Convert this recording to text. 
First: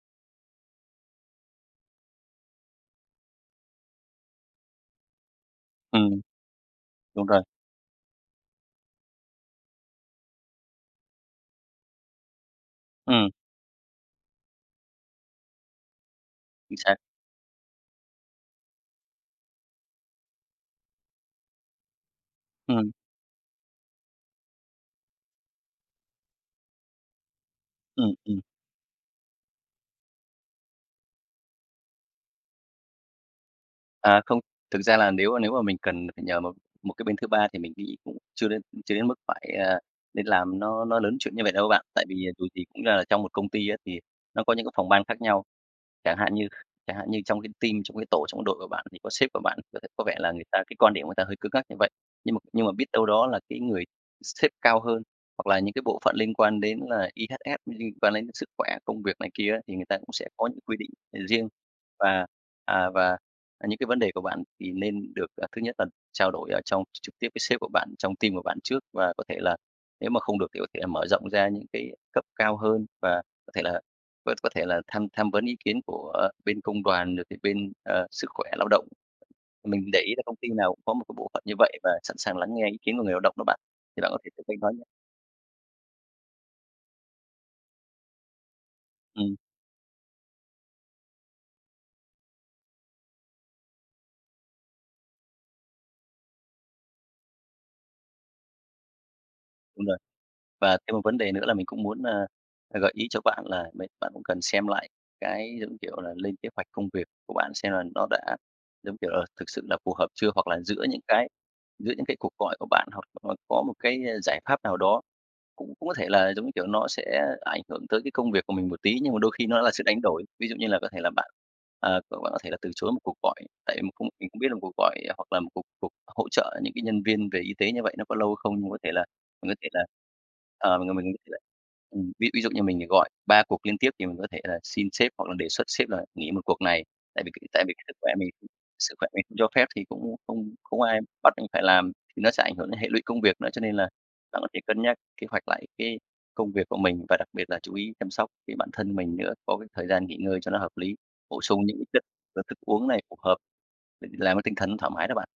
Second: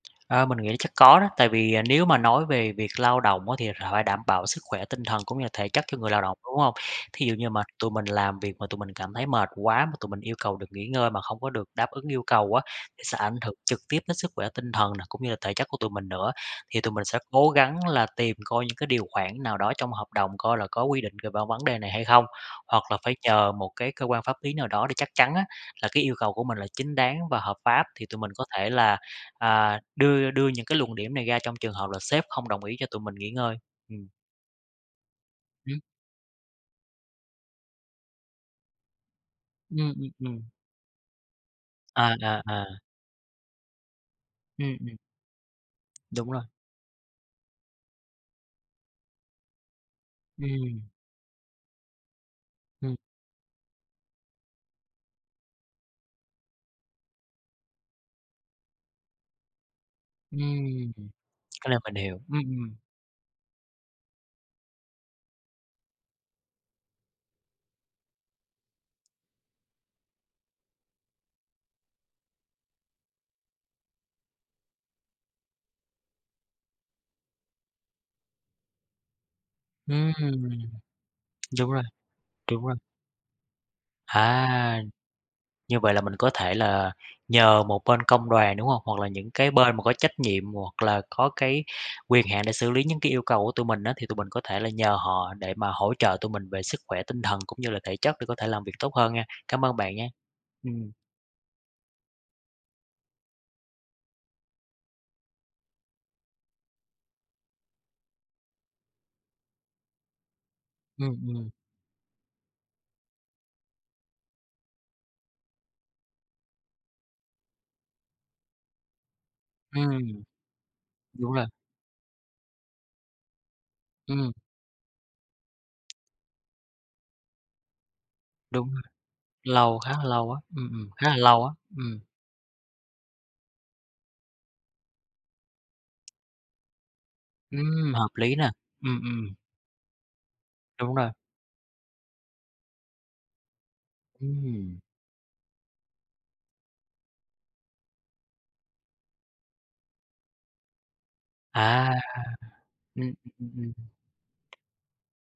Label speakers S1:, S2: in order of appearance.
S1: A, mình nghĩ chắc có đó, tại vì, à, nếu mà nói về việc lao động á thì h phải đảm bảo sức khỏe tinh thần cũng như là thể chất cho người
S2: Ừm.
S1: lao động, đúng hông? Thí
S2: Đúng
S1: dụ
S2: rồi.
S1: như mà tụi mình làm việc mà tụi mình cảm thấy mệt quá, mà tụi mình yêu cầu được nghỉ ngơi mà không có được đáp ứng yêu cầu á, thì sẽ
S2: Ừm.
S1: ảnh hưởng trực tiếp đến sức khỏe tinh thần này, cũng như là thể chất của tụi mình nữa.
S2: Chính
S1: Thì tụi
S2: xác.
S1: mình sẽ cố gắng là tìm coi những cái điều khoản nào đó trong hợp đồng coi là có quy định về vân vấn đề này hay không? Hoặc
S2: Ừm.
S1: là phải nhờ một cái cơ quan pháp lý nào đó để chắc chắn á, là cái yêu cầu của mình là chính đáng và hợp pháp, thì
S2: Ừm,
S1: tụi mình
S2: ừm.
S1: có thể là, à, đưa đưa những cái luận điểm này ra trong trường hợp là sếp không đồng ý cho tụi mình nghỉ ngơi, ừm.
S2: À, không, thực ra là nếu, à, nếu mà mình
S1: Ừm.
S2: cần phải nhờ một một cái bên thứ ba thì mình nghĩ cũng chưa đến chưa đến mức phải, à,
S1: Ừm, ừm,
S2: nên
S1: ừm.
S2: làm nó nó lớn chuyện như vậy đâu bạn, tại
S1: À,
S2: vì, à,
S1: à,
S2: dù gì
S1: à.
S2: cũng ra là trong một công ty á thì nó có những cái
S1: Ừm,
S2: phòng
S1: ừm.
S2: ban khác nhau, chẳng
S1: Đúng
S2: hạn
S1: rồi.
S2: như chẳng hạn như trong cái team, trong cái tổ, trong cái đội của bạn thì có sếp của bạn người ta có vẻ là người ta cái
S1: Ừm.
S2: quan điểm người ta hơi cứng ngắc như vậy, nhưng mà nhưng mà biết
S1: Ừm.
S2: đâu đó là cái người sếp cao hơn hoặc là những cái bộ phận liên quan đến là EHS [unintelligible] liên quan đến sức khỏe, công việc này kia á thì người ta cũng sẽ có những quy định,
S1: Ừm,
S2: ờ, riêng.
S1: cái này mình hiểu,
S2: Và,
S1: ừm, ừm.
S2: à và, à, những cái vấn đề của bạn thì nên được, à, thứ nhất là trao đổi ở trong tr trực tiếp với sếp của bạn, trong team của bạn trước và có thể là nếu mà không được thì có thể là mở rộng ra những cái cấp cao hơn và có thể là có có thể là tham tham vấn ý kiến của bên công đoàn, được thì bên, ờ, sức khỏe lao động. Mình để
S1: Ừm!
S2: ý là công ty nào cũng có một cái bộ phận như
S1: Đúng
S2: vậy
S1: rồi,
S2: và sẵn sàng lắng
S1: đúng
S2: nghe
S1: rồi.
S2: ý kiến của người lao động đó bạn, thì bạn có thể thử bên đó
S1: À!
S2: nha.
S1: Như vậy là mình có thể là nhờ một bên công đoàn, đúng hông? Hoặc là những
S2: Ừm.
S1: cái bên mà có trách nhiệm hoặc là có cái quyền hạn để xử lý những cái yêu cầu của tụi mình á, thì tụi mình có thể là nhờ họ, để mà hỗ trợ tụi mình về sức khỏe tinh thần cũng như là thể chất để có thể làm việc tốt hơn nha, cám ơn
S2: Đúng
S1: bạn
S2: rồi.
S1: nha,
S2: Và
S1: ừm.
S2: thêm một vấn đề nữa là mình cũng muốn, a, gợi ý cho bạn là đấy, bạn cũng cần xem lại cái, giống như kiểu là, lên kế hoạch công việc của bạn xem là nó đã, giống kiểu là, thực sự là phù hợp chưa, hoặc là giữa những
S1: Ừm,
S2: cái
S1: ừm.
S2: giữa những cái cuộc gọi của bạn hoặc là có một cái, a, giải pháp nào đó, cũng cũng có thể là, giống như kiểu, nó sẽ ảnh hưởng tới cái công việc của mình một tí, nhưng mà đôi khi nó là sự đánh đổi.
S1: Ừm.
S2: Ví dụ như là có thể là bạn,
S1: Đúng rồi.
S2: ờ, có bạn có thể là từ chối một cuộc gọi, tại [unintelligible] mình
S1: Ừm.
S2: không biết là một cuộc gọi hoặc là một cuộc cuộc hỗ trợ những cái nhân viên về y tế như vậy nó có lâu hay không nhưng
S1: Đúng
S2: có
S1: rồi,
S2: thể là mình có thể
S1: lâu,
S2: là,
S1: khá là lâu á, ừm,
S2: ờ, mình
S1: ừm,
S2: là
S1: khá
S2: mình
S1: là
S2: [unintelligible]
S1: lâu á, ừm.
S2: ừm, ví ví dụ như mình thì gọi 3 cuộc liên tiếp thì mình có thể là xin sếp hoặc là đề xuất sếp là nghỉ một cuộc này, tại vì cái tại vì cái sức
S1: Ừm! Hợp
S2: khỏe mình
S1: lý nè,
S2: sức
S1: ừm,
S2: khỏe mình
S1: ừm.
S2: không cho phép thì cũng, ưm, không không có
S1: Đúng
S2: ai
S1: rồi.
S2: bắt anh phải làm, thì nó sẽ ảnh hưởng đến hệ lụy công việc nữa. Cho nên là bạn có thể
S1: Ừm.
S2: cân nhắc kế hoạch lại cái công việc của mình và đặc biệt là chú ý chăm sóc cái bản thân mình nữa, có cái thời gian nghỉ ngơi cho nó hợp lý, bổ sung những cái
S1: À,
S2: chất và thức uống này
S1: ừm,
S2: phù hợp
S1: ừm, ừm, ừm.
S2: để làm cái tinh thần nó thoải mái đó bạn.